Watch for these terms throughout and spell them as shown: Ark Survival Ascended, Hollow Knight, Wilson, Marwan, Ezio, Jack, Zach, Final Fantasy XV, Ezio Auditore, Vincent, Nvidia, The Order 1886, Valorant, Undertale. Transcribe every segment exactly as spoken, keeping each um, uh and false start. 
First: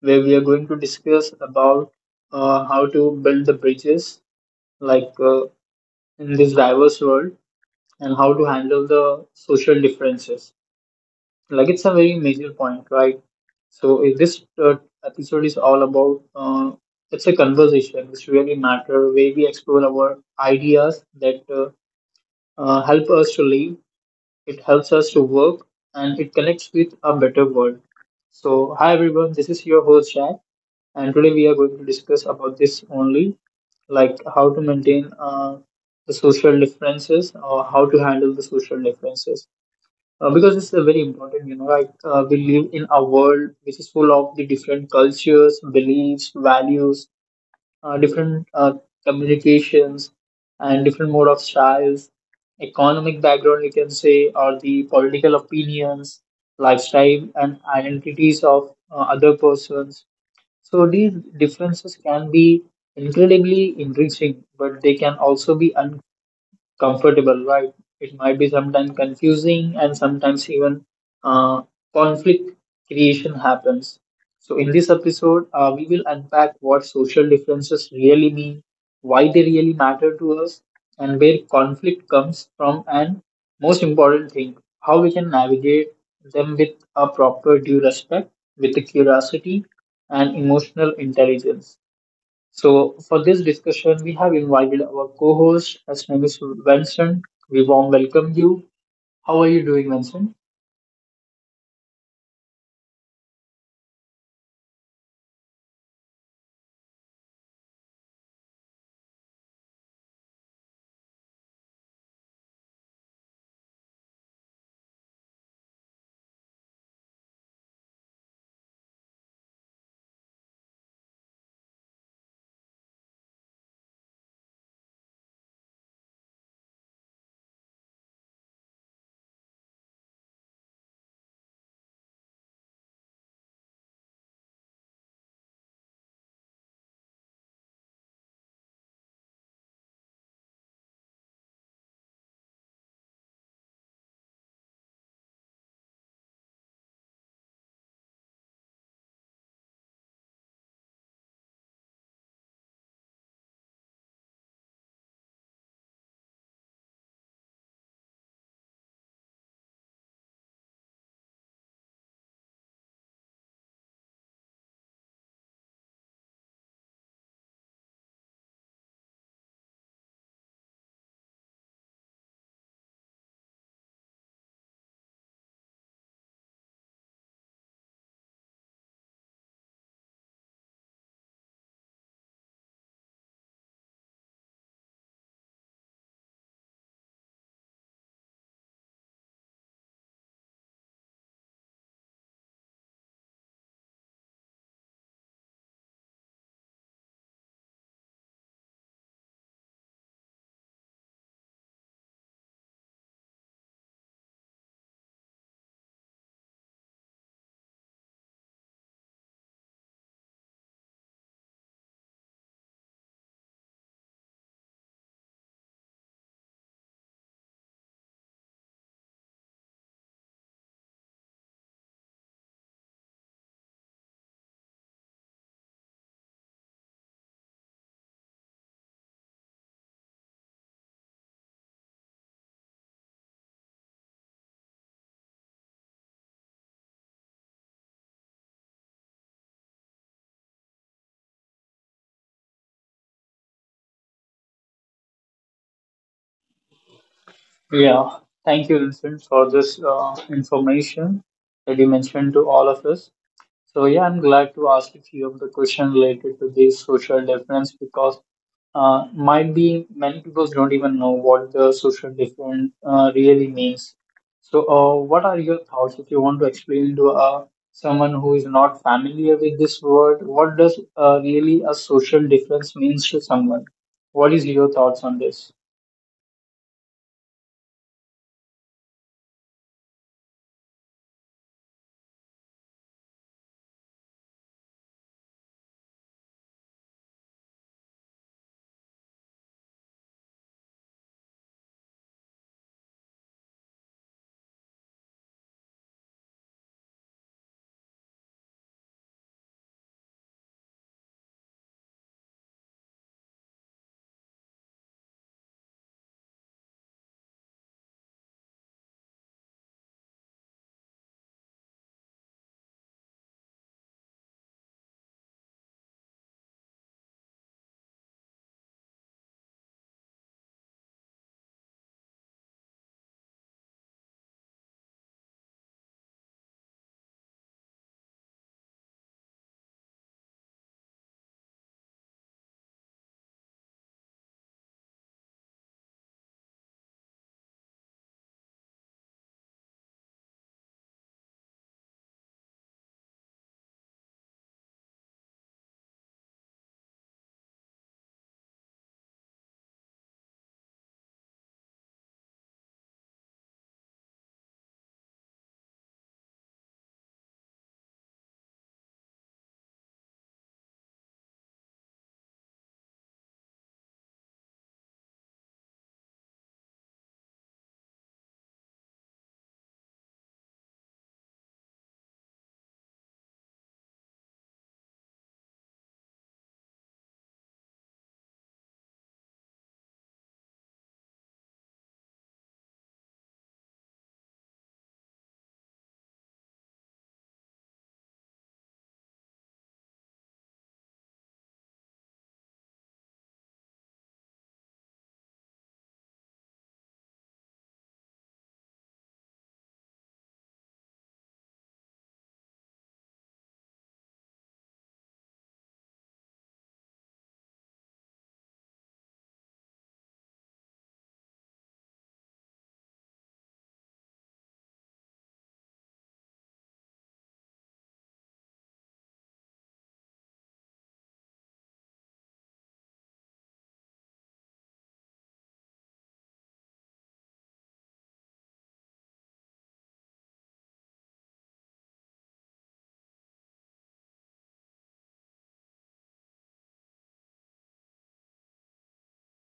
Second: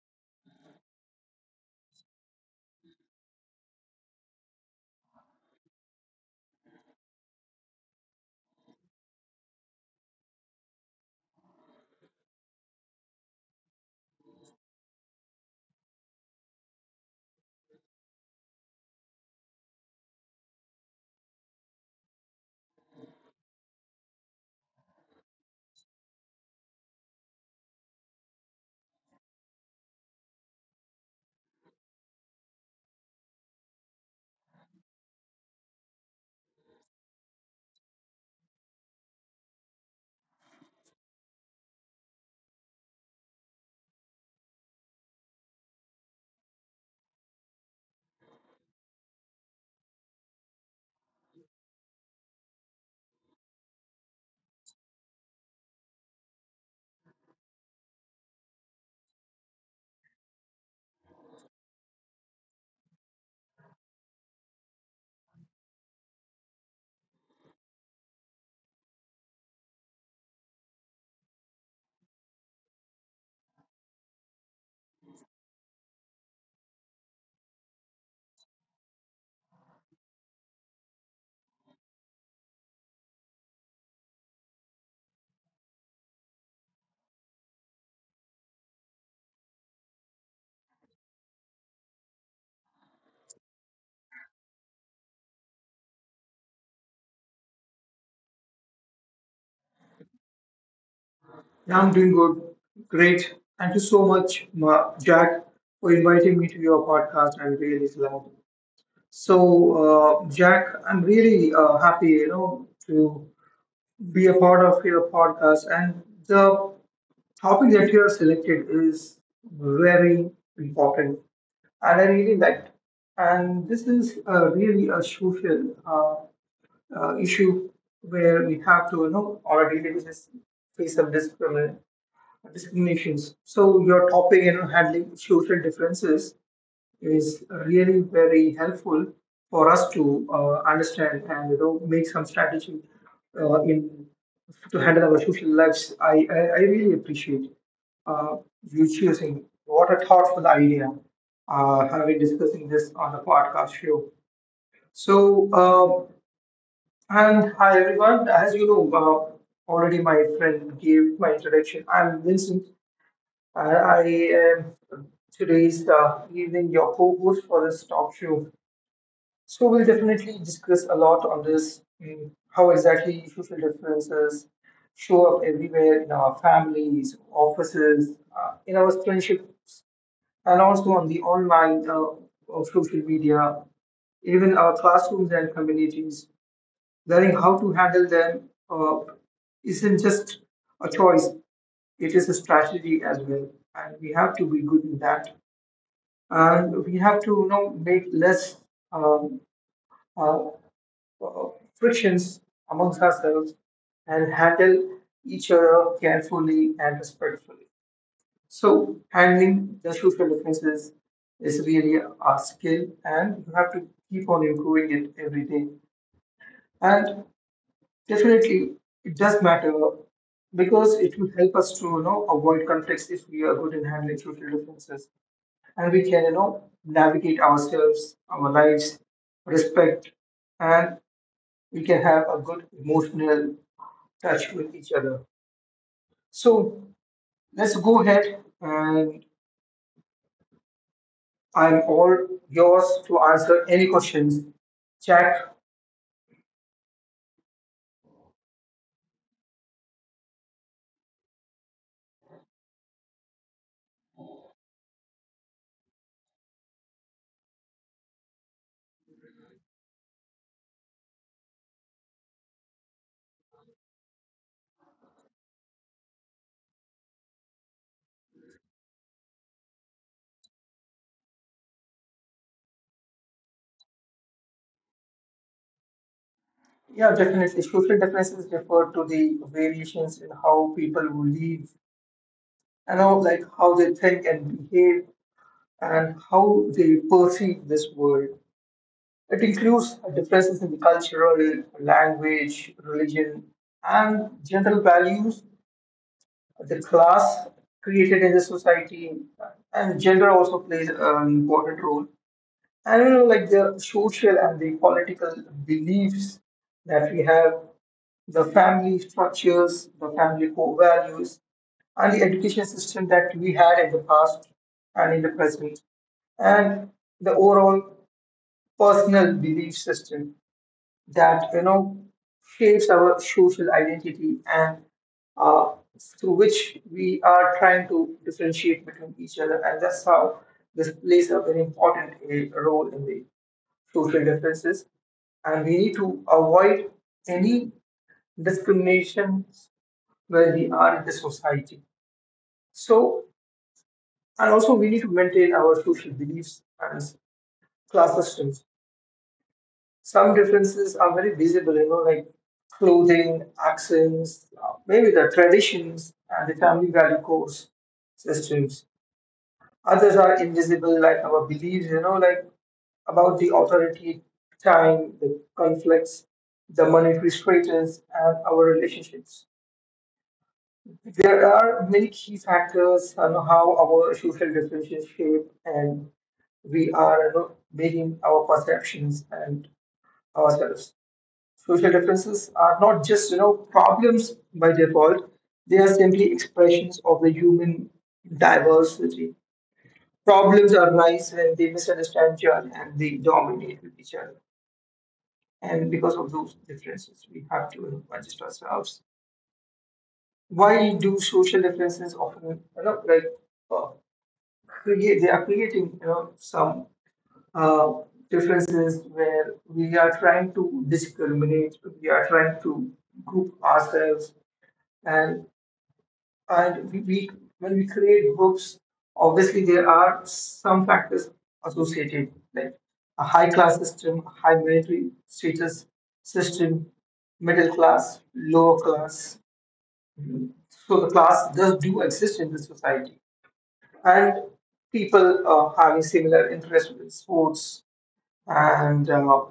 where we are going to discuss about uh, how to build the bridges like uh, in this diverse world and how to handle the social differences. Like it's a very major point, right? So if this uh, episode is all about uh, it's a conversation which really matter where we explore our ideas that uh, uh, help us to live it helps us to work, and it connects with a better world. So, hi everyone, this is your host Jack, and today we are going to discuss about this only, like how to maintain uh, the social differences or how to handle the social differences. Uh, because it's a very important, you know, like uh, we live in a world which is full of the different cultures, beliefs, values, uh, different uh, communications and different mode of styles, economic background, you can say, or the political opinions, lifestyle, and identities of uh, other persons. So these differences can be incredibly enriching, but they can also be comfortable, right? It might be sometimes confusing and sometimes even uh, conflict creation happens. So, in this episode, uh, we will unpack what social differences really mean, why they really matter to us, and where conflict comes from, and most important thing, how we can navigate them with a proper due respect, with the curiosity, and emotional intelligence. So, for this discussion, we have invited our co host. His name is Vincent. We warm welcome you. How are you doing, Vincent? Yeah, I'm doing good. Great. Thank you so much, Ma- Jack, for inviting me to your podcast. I'm really glad. So, uh, Jack, I'm really uh, happy, you know, to be a part of your podcast. And the topic that you have selected is very important, and I really liked. And this is uh, really a social uh, uh, issue where we have to, you know, on a daily basis face some discrimination discriminations. So your topic, you know, handling social differences is really very helpful for us to uh, understand and you know make some strategy uh, in to handle our social lives. I I, I really appreciate uh, you choosing what a thoughtful idea uh, having discussing this on the podcast show. So uh, and hi everyone, as you know. Uh, Already, my friend gave my introduction. I'm Vincent. I, I uh, Today's uh, evening your co-host for this talk show. So we'll definitely discuss a lot on this, mm, how exactly social differences show up everywhere in our families, offices, uh, in our friendships, and also on the online uh, of social media, even our classrooms and communities. Learning how to handle them uh, isn't just a choice; it is a strategy as well, and we have to be good in that. And we have to, you know, make less um, uh, uh, frictions amongst ourselves and handle each other carefully and respectfully. So handling the social differences is really a skill, and you have to keep on improving it every day. And definitely, it does matter because it will help us to you know avoid conflicts if we are good in handling social differences. And we can you know navigate ourselves our lives respect, and we can have a good emotional touch with each other. So let's go ahead, and I'm all yours to answer any questions, chat. Yeah, thank you, Vincent, for this uh, information that you mentioned to all of us. So, yeah, I'm glad to ask a few of the questions related to this social difference because uh, might be many people don't even know what the social difference uh, really means. So, uh, what are your thoughts if you want to explain to uh, someone who is not familiar with this word? What does uh, really a social difference means to someone? What is your thoughts on this? Yeah, definitely social differences refer to the variations in how people live and how, like, how they think and behave and how they perceive this world. It includes differences in cultural, language, religion, and general values, the class created in the society, and gender also plays an important role. And like the social and the political beliefs that we have, the family structures, the family core values, and the education system that we had in the past and in the present, and the overall personal belief system that you know shapes our social identity and, uh, through which we are trying to differentiate between each other, and that's how this plays a very important a, role in the social differences. And we need to avoid any discriminations where we are in the society. So, and also we need to maintain our social beliefs and class systems. Some differences are very visible, you know, like clothing, accents, uh, maybe the traditions and the family value codes, systems. Others are invisible, like our beliefs, you know, like about the authority, time, the conflicts, the monetary status, and our relationships. There are many key factors on how our social differences shape, and we are, you know, making our perceptions and ourselves. Social differences are not just you know problems by default; they are simply expressions of the human diversity. Problems arise when they misunderstand each other and they dominate with each other. And because of those differences, we have to, you know, adjust ourselves. Why do social differences often, you know, like, uh, create? They are creating you know some uh, differences where we are trying to discriminate, we are trying to group ourselves, and and we, we when we create books, obviously there are some factors associated, like a high class system, high military status system, middle class, lower class. So the class does do exist in the society, and people uh, having similar interests with sports and uh,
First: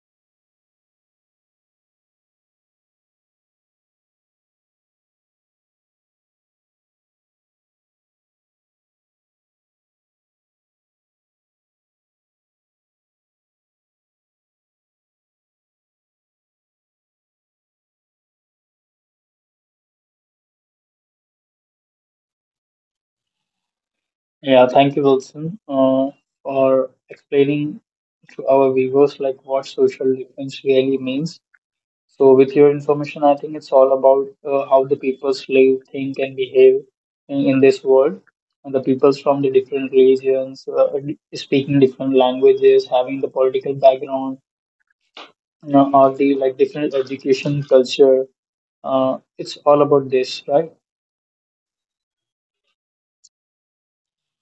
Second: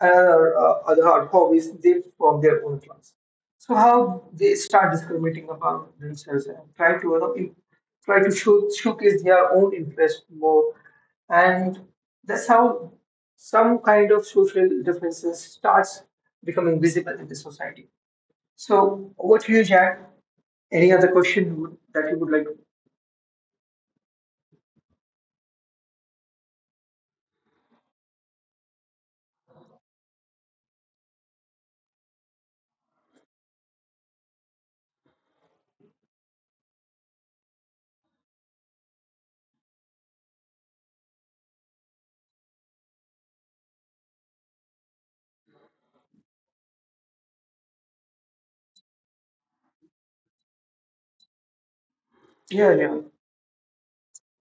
other, uh, other hobbies, they from their own class. So how they start discriminating about themselves and try to, you know, in- try to show, showcase their own interest more, and that's how some kind of social differences starts becoming visible in the society. So over to you, Jack. Any other question you would- that you would like? Yeah, thank you, Wilson, uh, for explaining to our viewers like what social difference really means. So, with your information, I think it's all about uh, how the peoples live, think, and behave in, in this world. And the peoples from the different regions, uh, d- speaking different languages, having the political background, you know, or the like different education culture. Uh, it's all about this, right? Yeah, yeah.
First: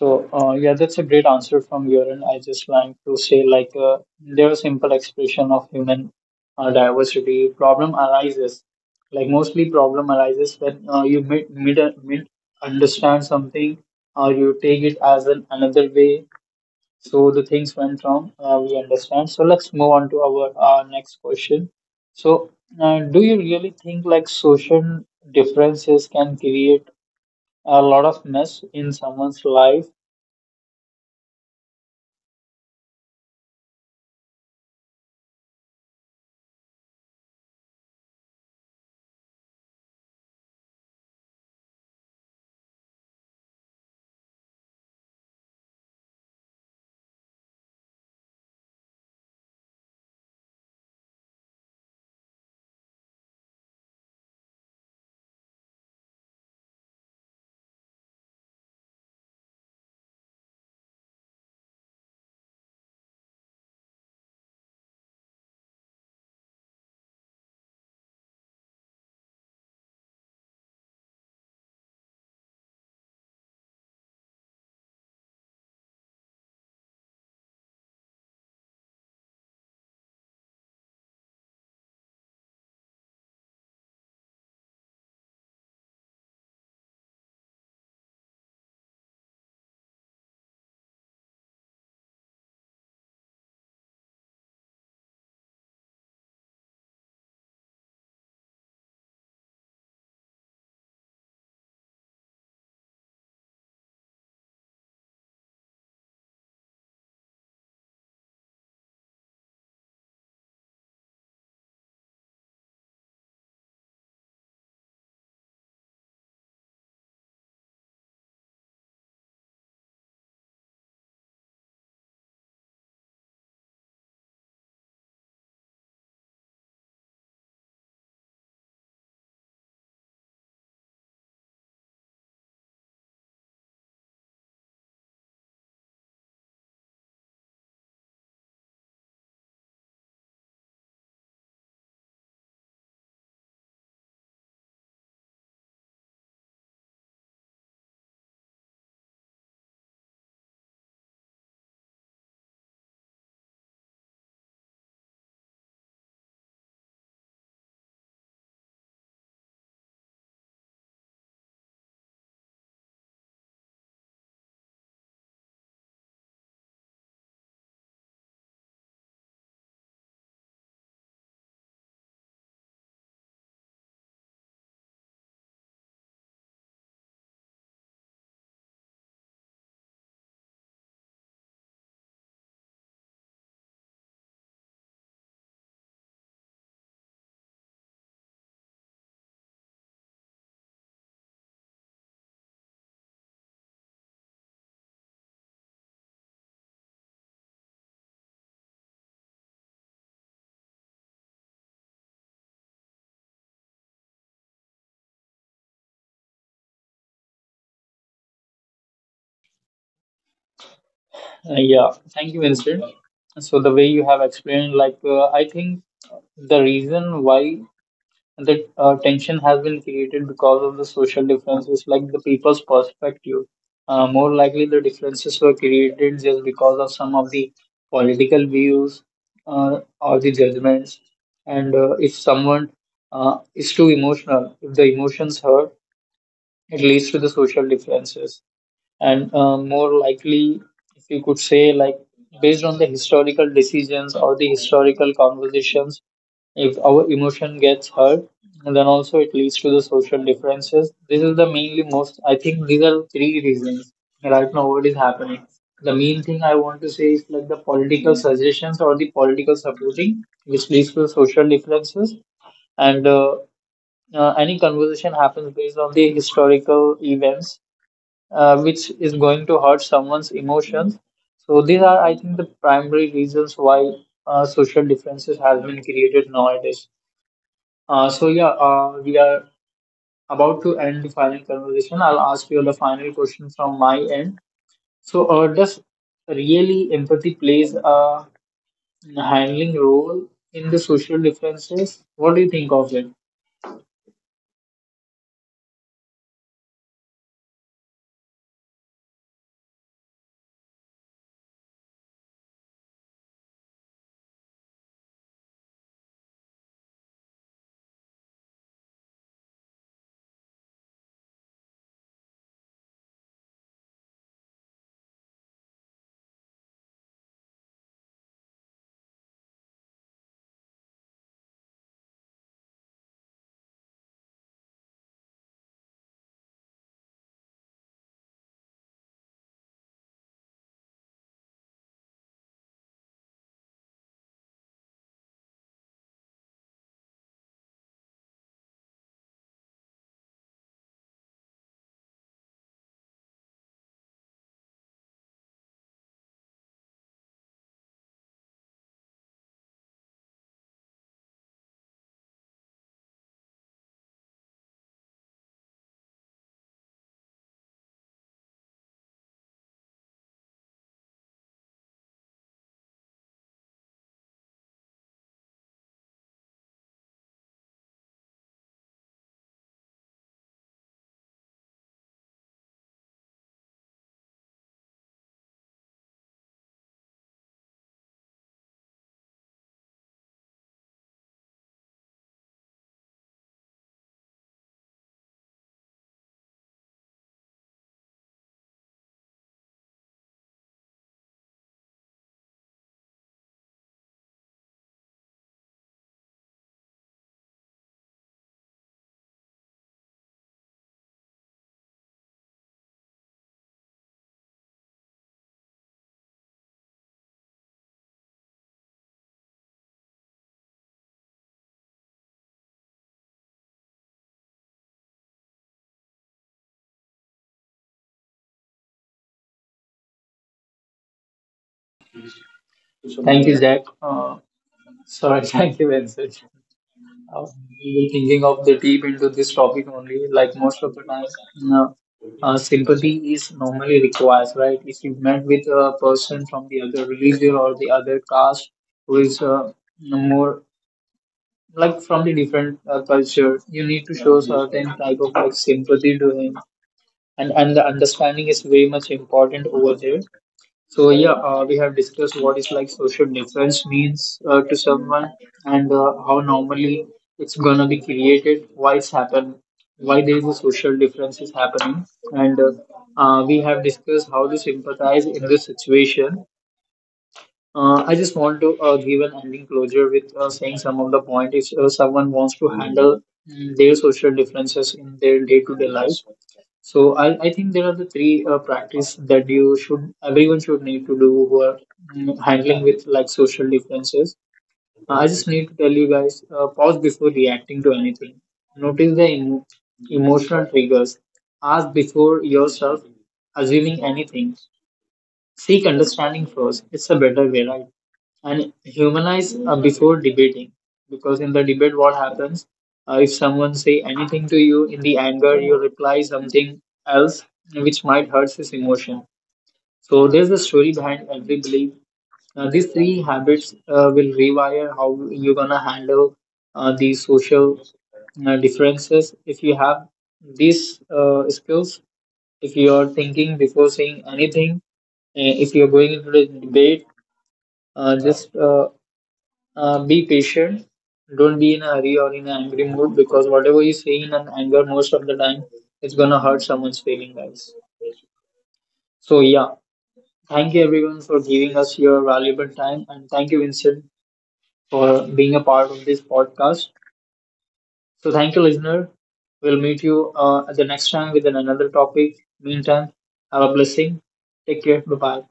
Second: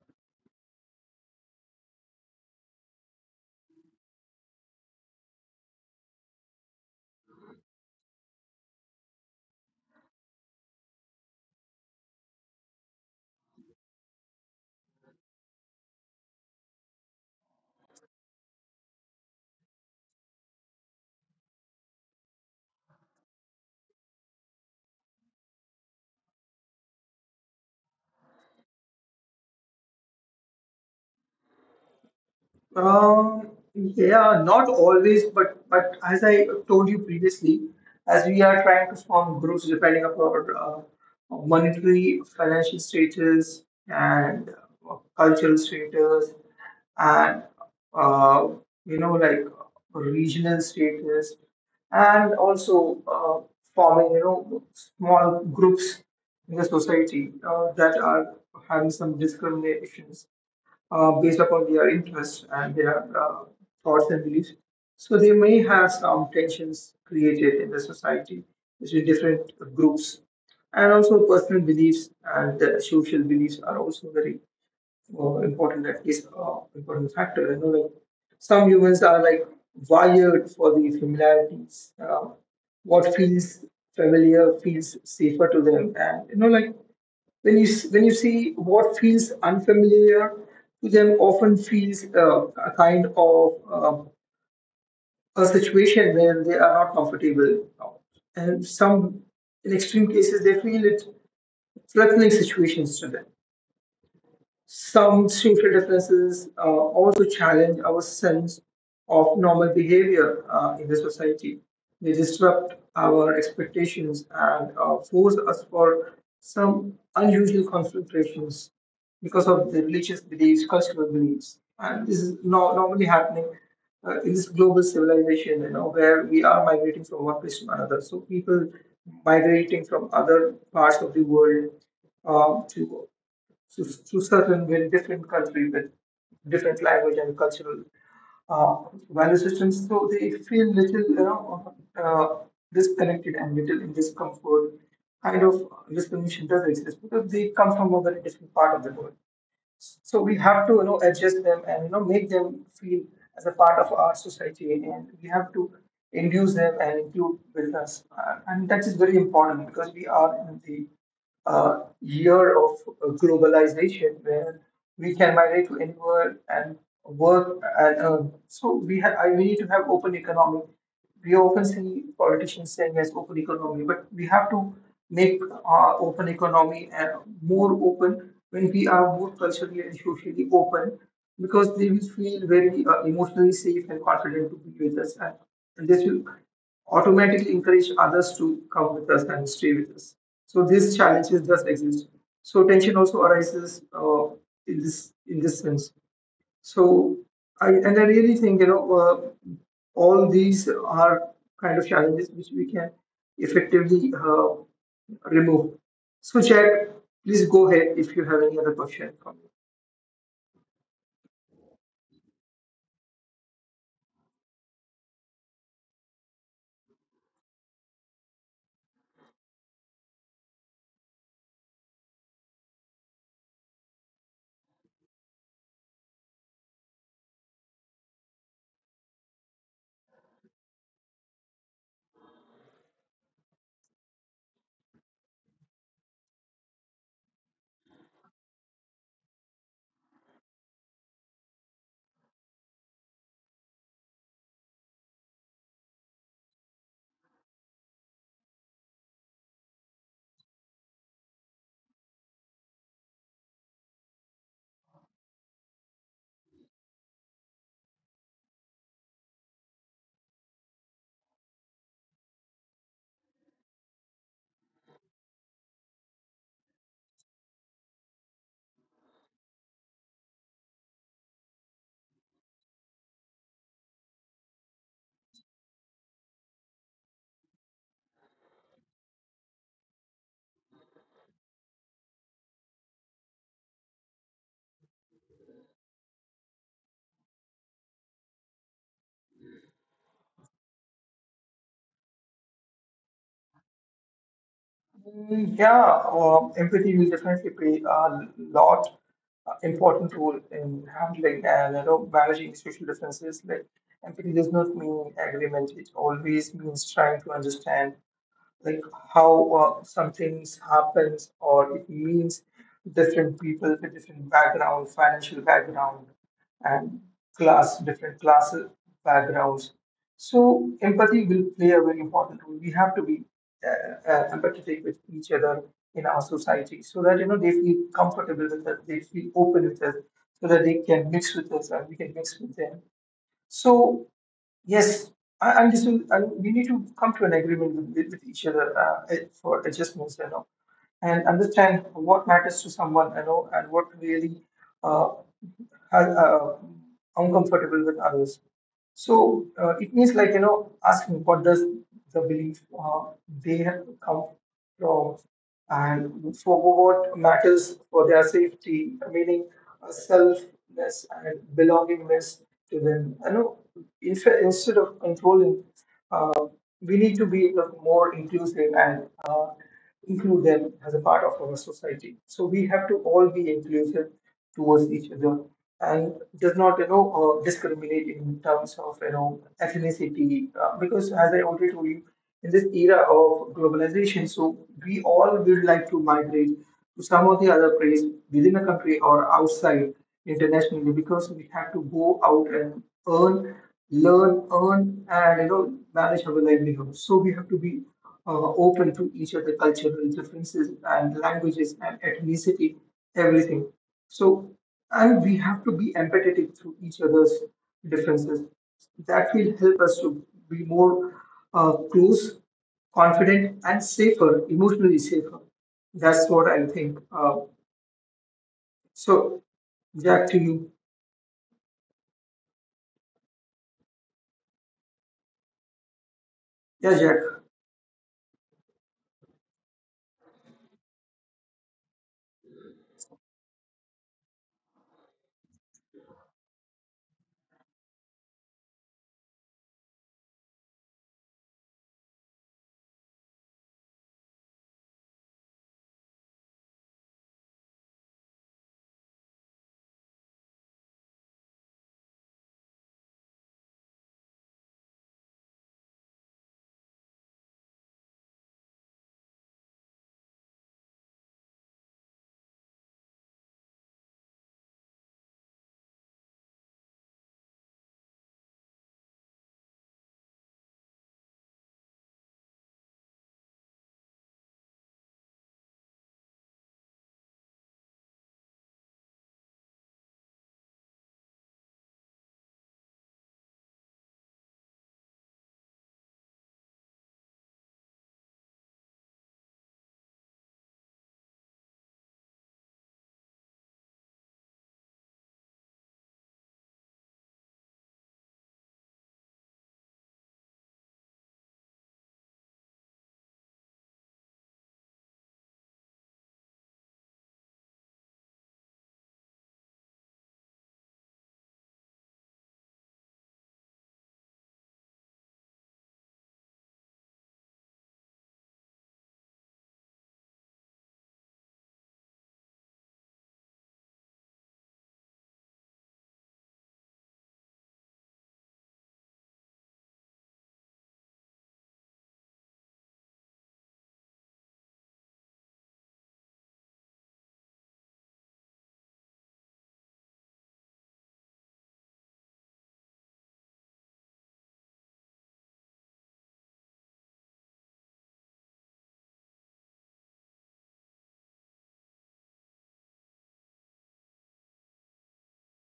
So uh, yeah, that's a great answer from your end. I just want to say like uh, there are simple expression of human uh, diversity. Problem arises, like mostly problem arises when uh, you mid, mid, mid understand something or you take it as an another way. So the things went wrong. Uh, we understand. So let's move on to our uh, next question. So uh, do you really think like social differences can create a lot of mess in someone's life? Um, yeah, not always, but but as I told you previously, as we are trying to form groups depending upon uh, monetary, financial status, and uh, cultural status, and uh, you know like regional status, and also uh, forming you know small groups in the society uh, that are having some discriminations uh, based upon their interests and their uh, thoughts and beliefs. So they may have some tensions created in the society between different groups. And also personal beliefs and uh, social beliefs are also very uh, important, at least uh, important factor. You know, like some humans are like wired for the familiarities. Uh, what feels familiar feels safer to them, and you know, like when you s- when you see what feels unfamiliar to them, often feels uh, a kind of uh, a situation where they are not comfortable, and some in extreme cases they feel it threatening situations to them. Some social differences uh, also challenge our sense of normal behavior uh, in the society. They disrupt our expectations and uh, force us for some unusual confrontations because of the religious beliefs, cultural beliefs. And this is no- normally happening uh, in this global civilization, you know, where we are migrating from one place to another. So people migrating from other parts of the world uh, to to, to certain very different country with different language and cultural uh, value systems. So they feel little, you know, uh, disconnected and little in discomfort. Kind of discrimination does exist because they come from a very different part of the world. So we have to, you know, adjust them and you know make them feel as a part of our society, and we have to induce them and include business, uh, and that is very important because we are in the uh, year of uh, globalization where we can migrate to anywhere and work and earn. So we have, we need to have open economy. We often see politicians saying yes, open economy, but we have to make our open economy uh, more open when we are more culturally and socially open, because they will feel very uh, emotionally safe and confident to be with us, and, and this will automatically encourage others to come with us and stay with us. So these challenges does exist. So tension also arises uh, in this in this sense. So I and I really think you know uh, all these are kind of challenges which we can effectively uh, remove. So Jack, please go ahead if you have any other question for me. Uh, yeah, thank you, Vincent. So the way you have explained, like uh, I think the reason why the uh, tension has been created because of the social differences, like the people's perspective. Uh, more likely, the differences were created just because of some of the political views uh, or the judgments. And uh, if someone uh, is too emotional, if the emotions hurt, it leads to the social differences and uh, more likely if you could say like based on the historical decisions or the historical conversations if our emotion gets hurt and then also it leads to the social differences. This is the mainly most, I think these are three reasons right now what is happening. The main thing I want to say is like the political suggestions or the political supporting which leads to social differences, and uh, uh, any conversation happens based on the historical events uh, which is going to hurt someone's emotions. So these are, I think, the primary reasons why uh, social differences has been created nowadays. Uh, so yeah, uh, we are about to end the final conversation. I'll ask you the final question from my end. So uh, does really empathy plays a handling role in the social differences? What do you think of it? Mm, Yeah, uh, empathy will definitely play a lot uh, important role in handling and you know managing social differences. Like empathy does not mean agreement; it always means trying to understand like how uh, some things happens, or it means different people with different background, financial background, and class different class backgrounds. So empathy will play a very important role. We have to be uh, uh, empathetic with each other in our society, so that you know they feel comfortable with us, they feel open with us, so that they can mix with us and we can mix with them. So yes, I, I'm just, I, we need to come to an agreement with, with, with each other uh, for adjustments, you know, and understand what matters to someone, you know, and what really uh, are, uh, uncomfortable with others. So uh, it means like you know asking what does the belief uh, they have come from, and so what matters for their safety, meaning uh, selfness and belongingness to them. I know in fa- instead of controlling, uh, we need to be like, more inclusive and uh, include them as a part of our society. So we have to all be inclusive towards each other, and does not you know uh, discriminate in terms of you know ethnicity, uh, because as I already told you, in this era of globalization, so we all would like to migrate to some of the other place within a country or outside internationally, because we have to go out and earn learn, earn, and you know manage our livelihood. So we have to be uh, open to each other cultural differences and languages and ethnicity, everything. So, and we have to be empathetic to each other's differences. That will help us to be more uh, close, confident, and safer, emotionally safer. That's what I think. Uh, so, Jack, to you. Thank you, Zach. Uh, sorry, thank you, Vincent. Yeah, Jack. Uh, we were thinking of the deep into this topic only. Like most of the time, uh, uh, sympathy is normally required, right? If you met with a person from the other religion or the other caste who is uh, more like from the different uh, culture, you need to show certain type of like sympathy to him, and and the understanding is very much important over there. So yeah, uh, we have discussed what is like social difference means uh, to someone and uh, how normally it's gonna be created, why it's happened, why there is a social difference is happening, and uh, uh, we have discussed how to sympathize in this situation. Uh, I just want to uh, give an ending closure with uh, saying some of the point. If uh, someone wants to handle mm, their social differences in their day-to-day life, so I, I think there are the three uh, practice that you should everyone should need to do who are mm, handling with like social differences. Uh, I just need to tell you guys uh, pause before reacting to anything. Notice the emo- emotional triggers. Ask before yourself assuming anything. Seek understanding first. It's a better way, right? And humanize uh, before debating, because in the debate what happens uh, if someone say anything to you in the anger you reply something else which might hurt his emotion. So there's a story behind every belief. Uh, these three habits uh, will rewire how you're gonna handle uh, the social uh, differences. If you have these uh, skills, if you are thinking before saying anything, uh, if you're going into the debate, uh, just uh, uh, be patient. Don't be in a hurry or in an angry mood, because whatever you say in an anger most of the time, it's gonna hurt someone's feeling, guys. So yeah, thank you everyone for giving us your valuable time, and thank you Vincent for being a part of this podcast. So thank you, listener. We'll meet you uh, at the next time with another topic. Meantime, have a blessing. Take care. Bye bye.